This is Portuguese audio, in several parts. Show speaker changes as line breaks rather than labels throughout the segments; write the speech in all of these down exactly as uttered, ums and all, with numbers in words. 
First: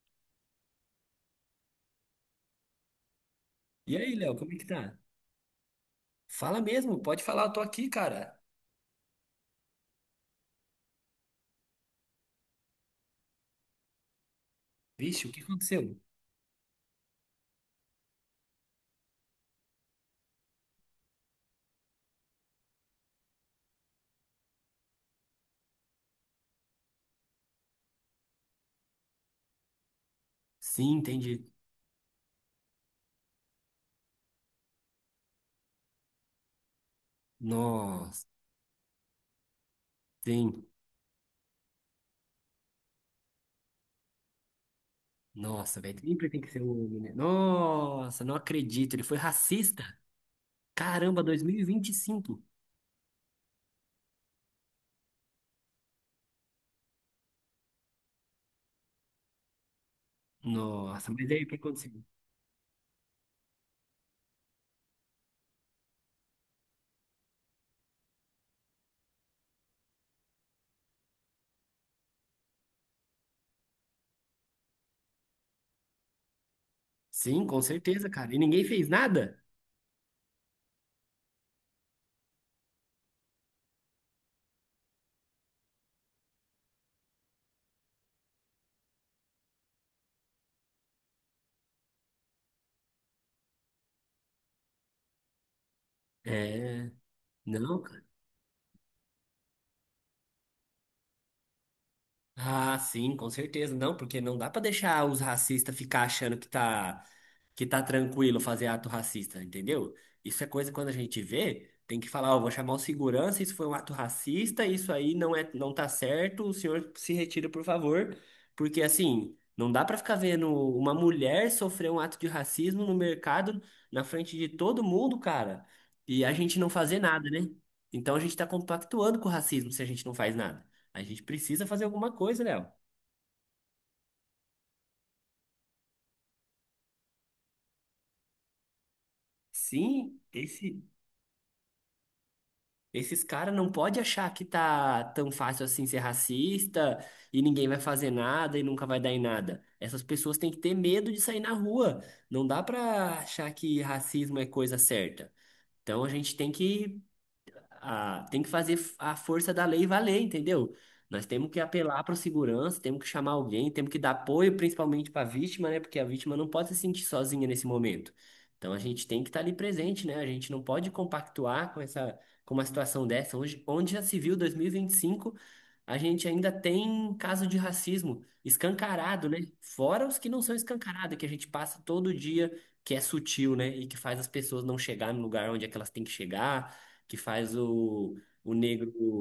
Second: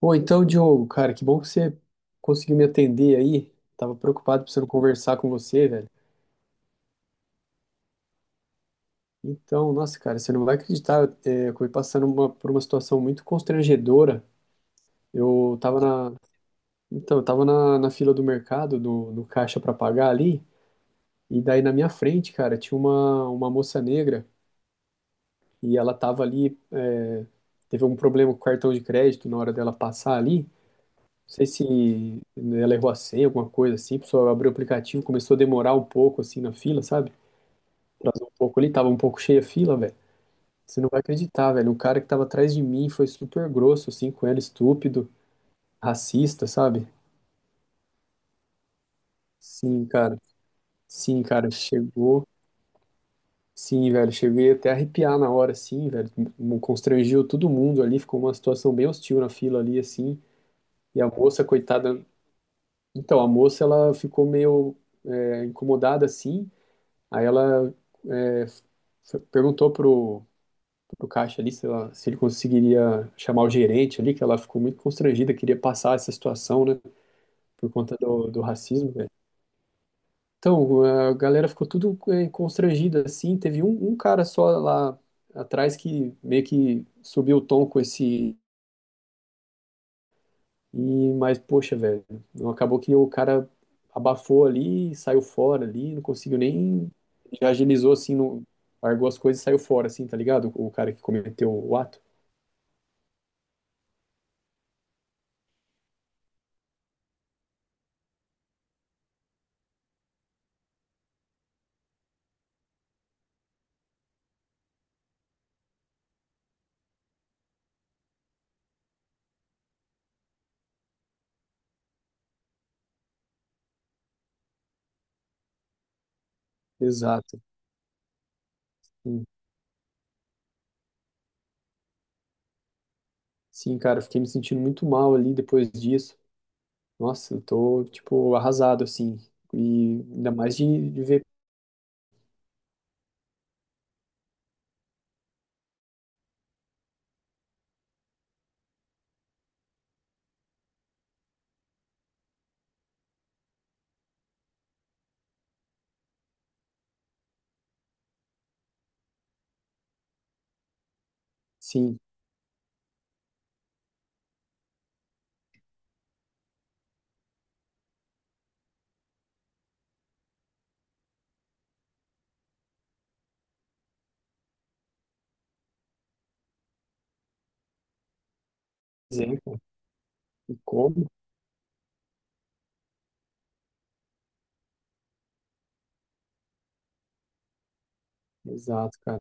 Pô, então, Diogo, cara, que bom que você conseguiu me atender aí. Tava
E aí, Léo,
preocupado
como é que
precisando
tá?
conversar com você, velho.
Fala mesmo, pode falar, eu tô aqui, cara.
Então, nossa, cara, você não vai acreditar, é, eu, eh, acabei passando uma- por uma situação muito constrangedora.
Vixe, o que
Eu tava
aconteceu?
na, então, eu tava na, na fila do mercado, do, no caixa pra pagar ali, e daí na minha frente, cara, tinha uma, uma moça negra e ela tava ali, eh, teve um problema com o cartão de crédito na hora dela passar ali.
Sim,
Sei
entendi.
se ela errou a senha, alguma coisa assim, a pessoa abriu o aplicativo, começou a demorar um pouco assim na fila, sabe?
Nossa,
Atrasou um pouco ali, tava um pouco cheia a fila, velho.
sim.
Você não vai acreditar, velho. O cara que tava atrás de mim foi super grosso, assim, com ela, estúpido,
Nossa, velho, sempre tem
racista,
que ser um
sabe?
homem, né? Nossa, não acredito, ele foi racista.
Sim, cara. Sim,
Caramba,
cara, chegou.
dois mil e vinte e cinco.
Sim, velho, cheguei até a arrepiar na hora, assim, velho. Me constrangiu todo mundo ali, ficou uma situação bem hostil na fila ali, assim. E a
Nossa, mas aí
moça,
o que aconteceu?
coitada. Então, a moça, ela ficou meio é, incomodada, assim. Aí ela é, f- perguntou pro, pro caixa ali se, ela- se ele conseguiria chamar o gerente ali, que ela ficou muito constrangida, queria passar essa situação, né,
Sim, com
por conta
certeza,
do,
cara. E
do
ninguém fez
racismo, velho.
nada?
Então, a galera ficou tudo é, constrangida, assim, teve um, um cara só lá atrás que meio que subiu o tom com esse. E, mas, poxa, velho, não acabou que o cara abafou ali, saiu fora ali, não conseguiu
É,
nem. Já
não.
agilizou assim, não, largou as coisas e saiu fora, assim, tá ligado? O cara que cometeu o ato.
Ah, sim, com certeza. Não, porque não dá pra deixar os racistas ficar achando que tá que tá tranquilo fazer ato racista, entendeu? Isso é coisa que quando a gente vê, tem que falar, ó, vou chamar o segurança, isso foi um ato racista, isso aí não é não tá certo, o senhor se retira, por favor, porque assim, não dá pra ficar vendo uma mulher sofrer um ato de racismo no mercado na frente de todo mundo, cara, e a gente não fazer nada,
Exato.
né? Então a gente tá compactuando
Sim.
com o racismo se a gente não faz nada. A gente precisa fazer alguma coisa, Léo.
Sim, cara, eu fiquei me sentindo muito mal ali depois disso. Nossa, eu tô, tipo, arrasado, assim. E
Sim,
ainda mais
esse,
de, de ver,
esses caras não pode achar que tá tão fácil assim ser racista e ninguém vai fazer nada e nunca vai dar em nada. Essas pessoas têm que ter medo de sair na rua. Não dá pra achar que racismo é coisa certa. Então a gente tem que a- tem que fazer a força da lei valer, entendeu? Nós temos que
sim,
apelar para segurança, temos que chamar alguém, temos que dar apoio principalmente para a vítima, né? Porque a vítima não pode se sentir sozinha nesse momento. Então a gente tem que estar ali presente, né? A gente não pode compactuar com essa, com uma situação dessa. Hoje, onde já se viu dois mil e vinte e cinco, a gente ainda tem caso de racismo escancarado, né?
exemplo,
Fora os que não são
e como.
escancarados, que a gente passa todo dia, que é sutil, né? E que faz as pessoas não chegar no lugar onde é que elas têm que chegar que faz o, o negro
Exato, cara.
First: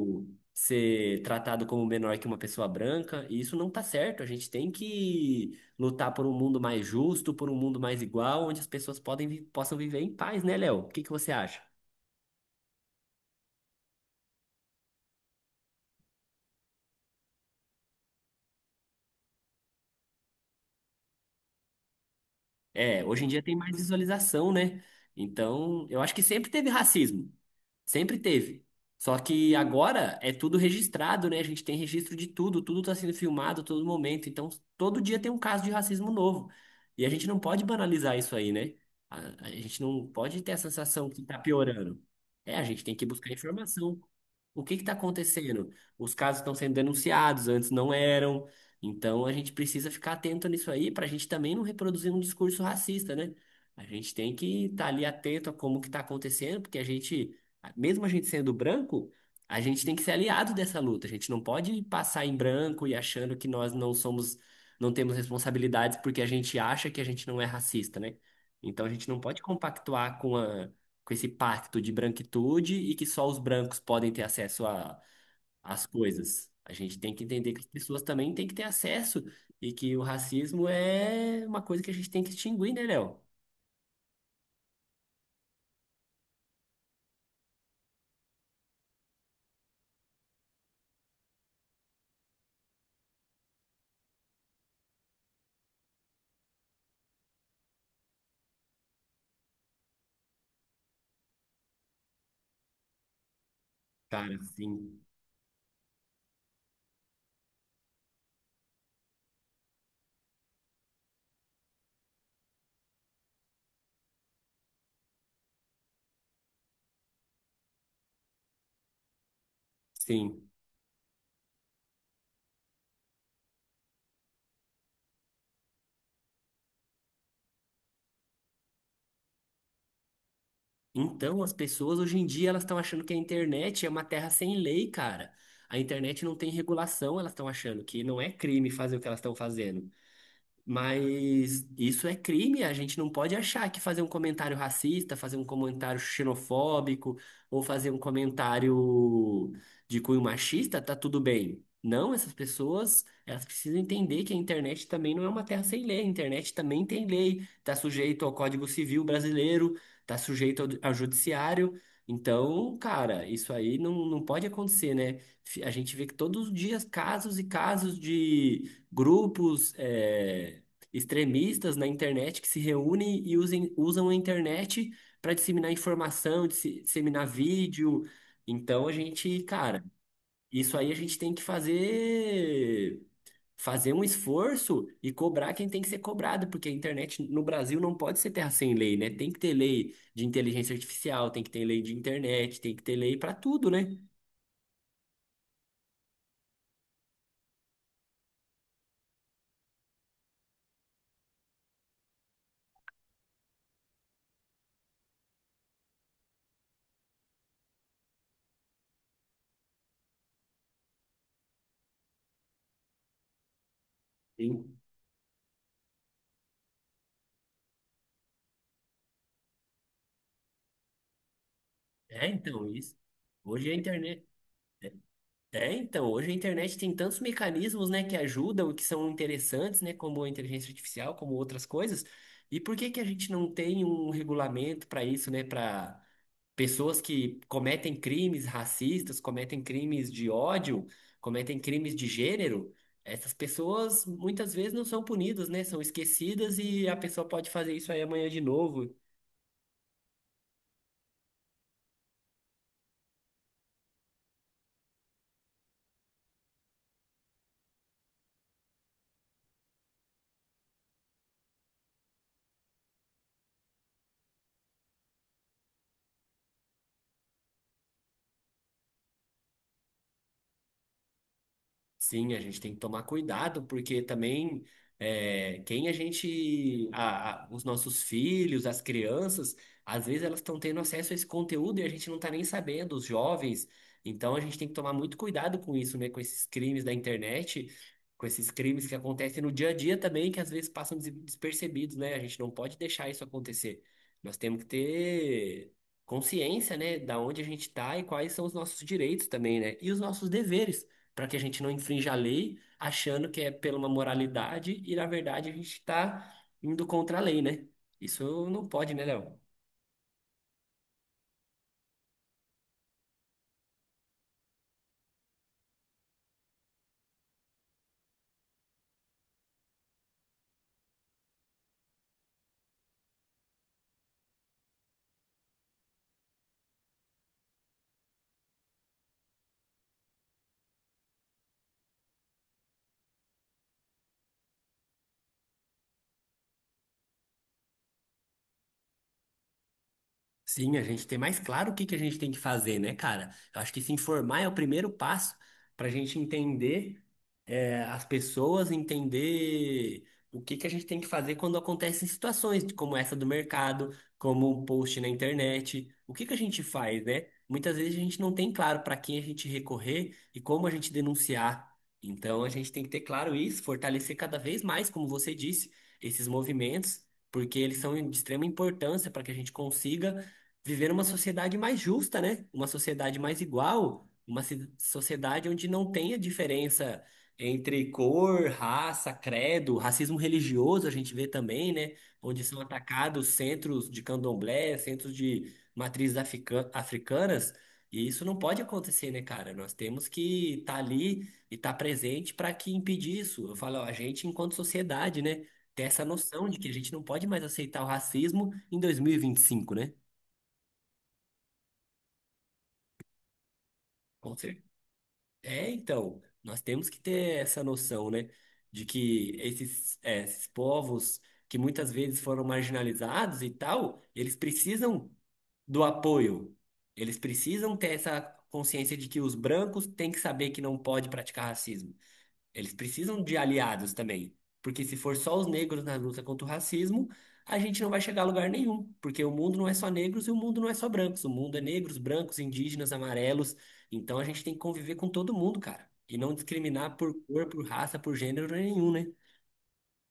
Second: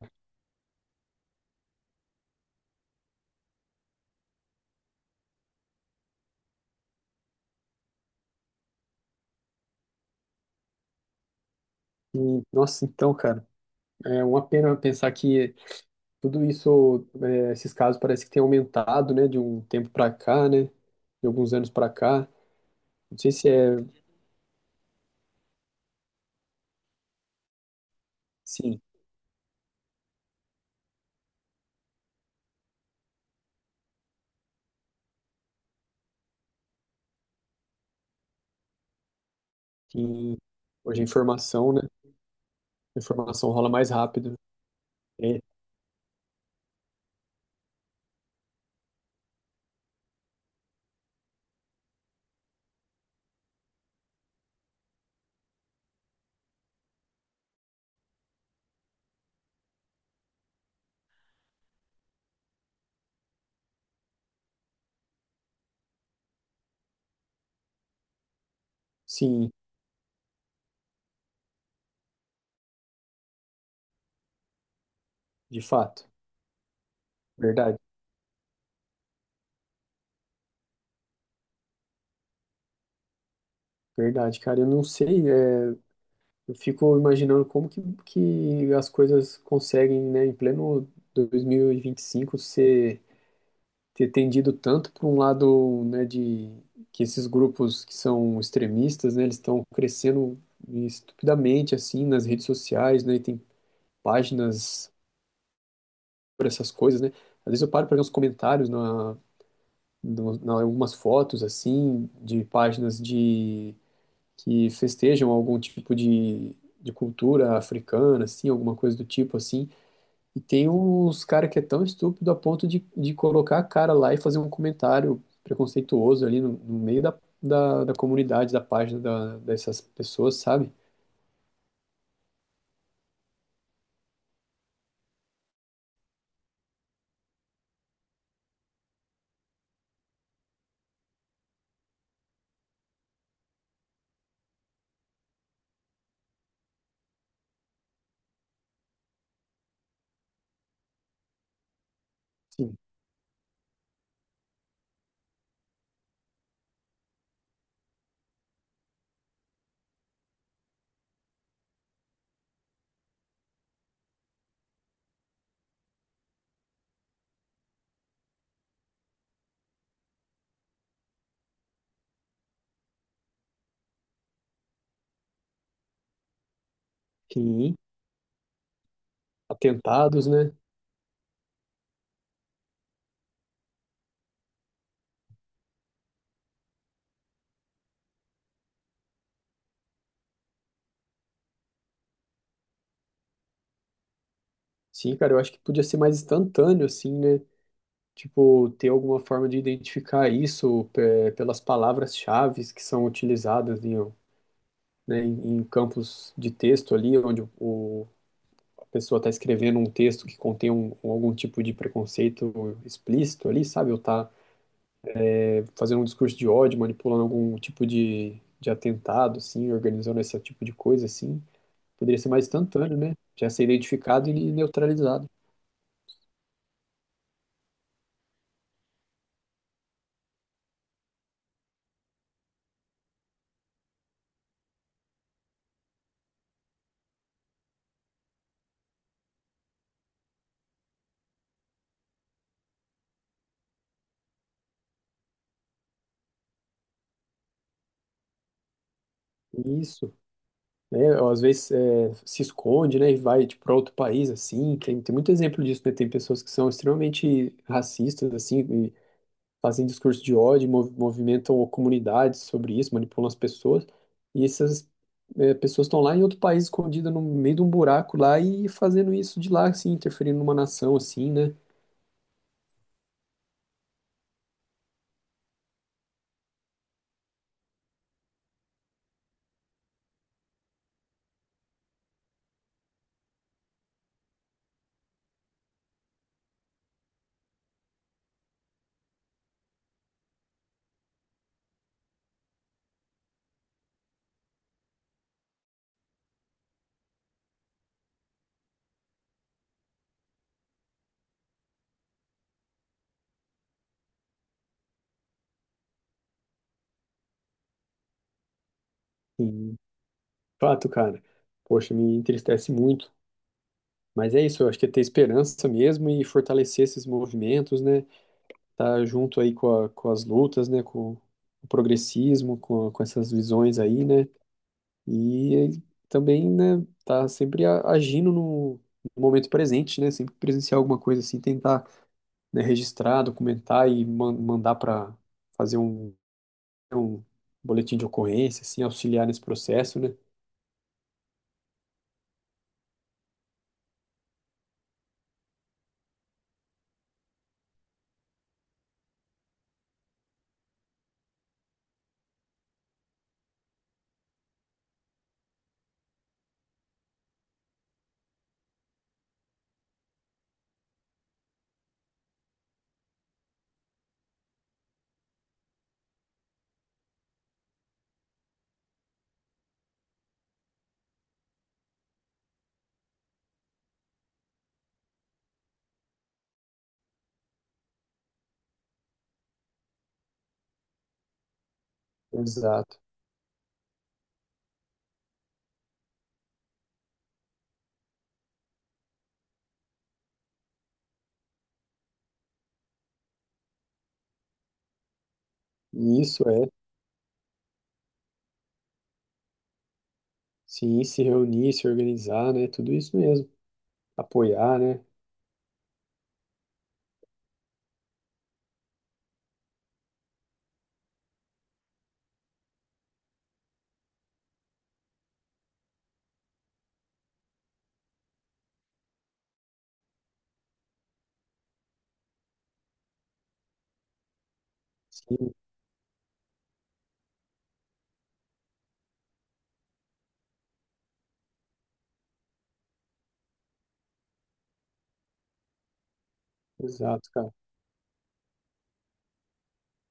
ser tratado como menor que uma pessoa branca, e isso não tá certo. A gente tem que lutar por um mundo mais justo, por um mundo mais igual, onde as pessoas podem, vi- possam viver em paz, né, Léo? O que que você acha?
E, nossa, então, cara, é uma pena pensar que tudo isso, é, esses casos parece que tem aumentado, né, de um tempo para cá, né, de alguns anos para cá.
É,
Não
hoje em
sei
dia
se
tem mais
é,
visualização, né? Então, eu acho que sempre teve racismo. Sempre teve.
sim,
Só que agora é tudo registrado, né? A gente tem registro de tudo, tudo tá sendo filmado a todo momento. Então, todo dia tem um caso de racismo novo. E a gente não pode banalizar isso aí, né? A, a gente não
que
pode ter a
hoje a
sensação que tá
informação, né,
piorando. É, a gente tem
a
que buscar
informação rola mais
informação.
rápido.
O que que tá
É,
acontecendo? Os casos estão sendo denunciados, antes não eram. Então a gente precisa ficar atento nisso aí para a gente também não reproduzir um discurso racista, né? A gente tem que estar ali atento a como que está acontecendo, porque a gente, mesmo a gente sendo branco, a gente tem que ser aliado dessa luta. A gente não pode passar em branco e achando que nós não somos, não temos responsabilidades porque a gente acha que a gente não é racista, né? Então a gente não pode
sim,
compactuar com a, com esse pacto de branquitude e que só os brancos podem ter acesso
de
as
fato,
coisas. A gente tem que entender que as
verdade,
pessoas também têm que ter acesso e que o racismo é uma coisa que a gente tem que extinguir, né, Léo?
verdade, cara. Eu não sei, é, eu fico imaginando como que, que as coisas conseguem, né, em pleno dois mil e vinte e cinco ser ter tendido tanto para um lado, né, de que esses grupos que são extremistas, né, eles estão crescendo estupidamente assim nas redes sociais, né, e tem
Cara,
páginas
sim,
por essas coisas, né? Às vezes eu paro para ver uns comentários na, no- na algumas fotos assim de páginas de que festejam algum tipo de, de cultura africana, assim, alguma coisa do tipo assim. E
sim.
tem uns cara que é tão estúpido a ponto de, de colocar a cara lá e fazer um comentário preconceituoso ali no, no meio da, da, da comunidade, da página da, dessas pessoas, sabe?
Então, as pessoas hoje em dia elas estão achando que a internet é uma terra sem lei, cara. A internet não tem regulação, elas estão achando que não é crime fazer o que elas estão fazendo. Mas isso é crime, a gente não pode achar que fazer um comentário racista, fazer um comentário xenofóbico ou fazer um comentário de cunho machista tá tudo bem. Não, essas
Sim.
pessoas, elas precisam entender que a internet também não é uma terra sem lei, a internet também tem lei, tá sujeito ao Código Civil brasileiro, tá sujeito ao, ao judiciário. Então, cara, isso aí não, não pode acontecer, né? Fi- A gente vê que todos os dias casos e casos de grupos eh, extremistas na internet que se reúnem e usem, usam a internet para disseminar informação, disse- disseminar
Sim.
vídeo. Então a gente, cara,
Atentados, né?
isso aí a gente tem que fazer fazer um esforço e cobrar quem tem que ser cobrado, porque a internet no Brasil não pode ser terra sem lei, né? Tem que ter lei de inteligência artificial, tem que ter lei de internet, tem que ter lei para tudo, né?
Sim, cara, eu acho que podia ser mais instantâneo, assim, né? Tipo, ter alguma forma de identificar isso pe- pelas palavras-chaves que são utilizadas em, né, em, em campos de texto ali, onde o pessoa está escrevendo um texto que contém um, um- algum tipo de preconceito explícito ali, sabe? Ou está
Sim.
fazendo um discurso de ódio, manipulando algum tipo de, de atentado, assim, organizando esse tipo de coisa, assim. Poderia
É,
ser mais
então, isso.
instantâneo, né? Já ser
Hoje a internet
identificado e neutralizado.
É, então, hoje a internet tem tantos mecanismos, né, que ajudam, que são interessantes, né, como a inteligência artificial, como outras coisas. E por que que a gente não tem um regulamento para isso, né, para pessoas que cometem crimes racistas, cometem crimes de ódio, cometem crimes de gênero? Essas pessoas muitas vezes não são punidas, né, são esquecidas e a pessoa pode fazer isso aí amanhã de novo.
Isso. Né? Às vezes é, se esconde, né? E vai tipo, para outro país, assim. Tem, tem muito exemplo disso, né? Tem pessoas que são extremamente racistas, assim, fazem discurso de ódio, mov- movimentam comunidades sobre isso, manipulam as pessoas, e essas eh, pessoas estão lá em outro país, escondidas no meio de um buraco lá e fazendo isso de lá, assim, interferindo numa nação, assim, né?
Sim, a gente tem que tomar cuidado, porque também é, quem a gente, a- a- os nossos filhos, as crianças, às vezes elas estão tendo acesso a esse conteúdo e a gente não está nem sabendo, os jovens. Então a gente tem que tomar muito cuidado com isso, né? Com esses crimes da internet, com esses crimes que acontecem no dia a dia também, que às vezes passam des- despercebidos, né? A gente não pode deixar isso acontecer. Nós temos que ter consciência, né, da onde a gente está e quais são os nossos direitos também, né? E os nossos deveres para que a gente não infrinja a lei, achando que é pela uma moralidade e na verdade a gente está indo contra a lei, né? Isso não pode, né, Léo?
Sim, fato, cara. Poxa, me entristece muito. Mas é isso, eu acho que é ter esperança mesmo e fortalecer esses movimentos, né? Tá junto aí com, a- com as lutas, né? Com o progressismo, com, com essas visões aí, né? E ele também, né, tá sempre a- agindo no no momento presente, né, sempre presenciar alguma coisa assim, tentar, né, registrar, documentar e man- mandar para fazer um, um boletim de ocorrência, assim, auxiliar nesse processo, né?
Sim, a gente ter mais claro o que que a gente tem que fazer, né, cara? Eu acho que se informar é o primeiro passo para a gente entender. É, as pessoas entender o que que a gente tem que fazer quando acontecem situações como essa do mercado, como um post na internet. O que que a gente faz, né? Muitas vezes a gente não tem claro para quem a gente recorrer e como a gente denunciar. Então a gente tem que ter claro isso, fortalecer cada vez mais, como você disse, esses movimentos, porque eles são de extrema importância para que a gente consiga viver uma sociedade mais justa, né? Uma sociedade mais igual, uma ci- sociedade onde não tenha diferença entre cor, raça, credo, racismo religioso a gente vê também, né? Onde são
Exato.
atacados centros de candomblé, centros de matrizes africa- africanas. E isso não pode acontecer, né, cara? Nós temos que estar ali e estar presente para que impedir isso. Eu falo, ó, a gente, enquanto sociedade, né, ter essa
E isso
noção de que
é,
a gente não pode mais aceitar o racismo em dois mil e vinte e cinco, né?
sim, se reunir, se organizar, né, tudo isso mesmo,
Com certeza.
apoiar, né?
É, então, nós temos que ter essa noção, né, de que esses, é, esses povos que muitas vezes foram marginalizados e tal, eles precisam do apoio, eles precisam ter essa consciência de que os brancos têm que saber que não pode praticar racismo. Eles precisam de aliados também. Porque se for só os
Sim,
negros na luta contra o racismo, a gente não vai chegar a lugar nenhum. Porque o mundo não é só negros e o mundo não é só brancos. O mundo é negros, brancos, indígenas, amarelos. Então a gente tem que conviver com todo mundo, cara. E não discriminar por
exato,
cor,
cara.
por raça, por gênero nenhum, né?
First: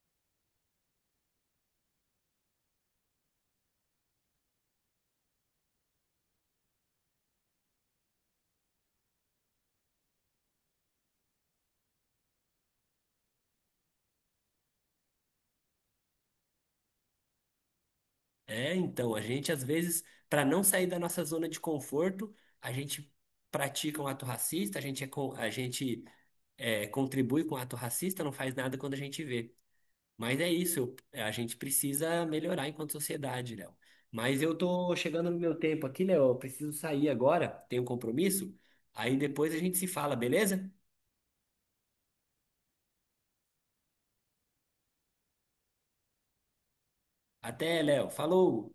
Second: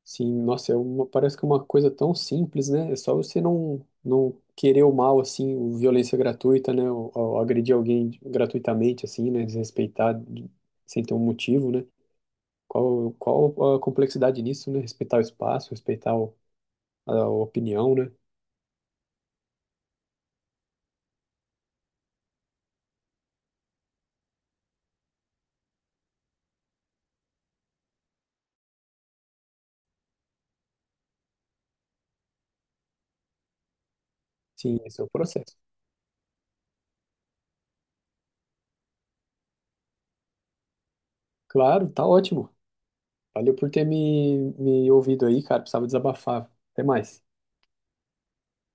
Sim, nossa, é uma, parece que é uma coisa tão simples, né? É só você não, não querer o mal, assim, o violência gratuita, né? Ou, ou agredir alguém gratuitamente, assim, né? Desrespeitar de- sem ter um motivo, né? Qual, qual a complexidade nisso, né? Respeitar o espaço, respeitar o- a, opinião, né?
É, então, a gente às vezes, para não sair da nossa zona de conforto, a gente pratica um ato racista, a gente, é, co- a gente é, contribui com o ato racista, não faz nada quando a gente vê. Mas é isso, eu- é, a gente precisa melhorar enquanto sociedade, Léo. Mas eu
Sim,
tô
esse é o
chegando no meu
processo.
tempo aqui, Léo, eu preciso sair agora, tenho um compromisso. Aí depois a gente se fala, beleza?
Claro, tá ótimo. Valeu por ter me, me ouvido aí, cara. Precisava desabafar. Até mais.
Até, Léo. Falou!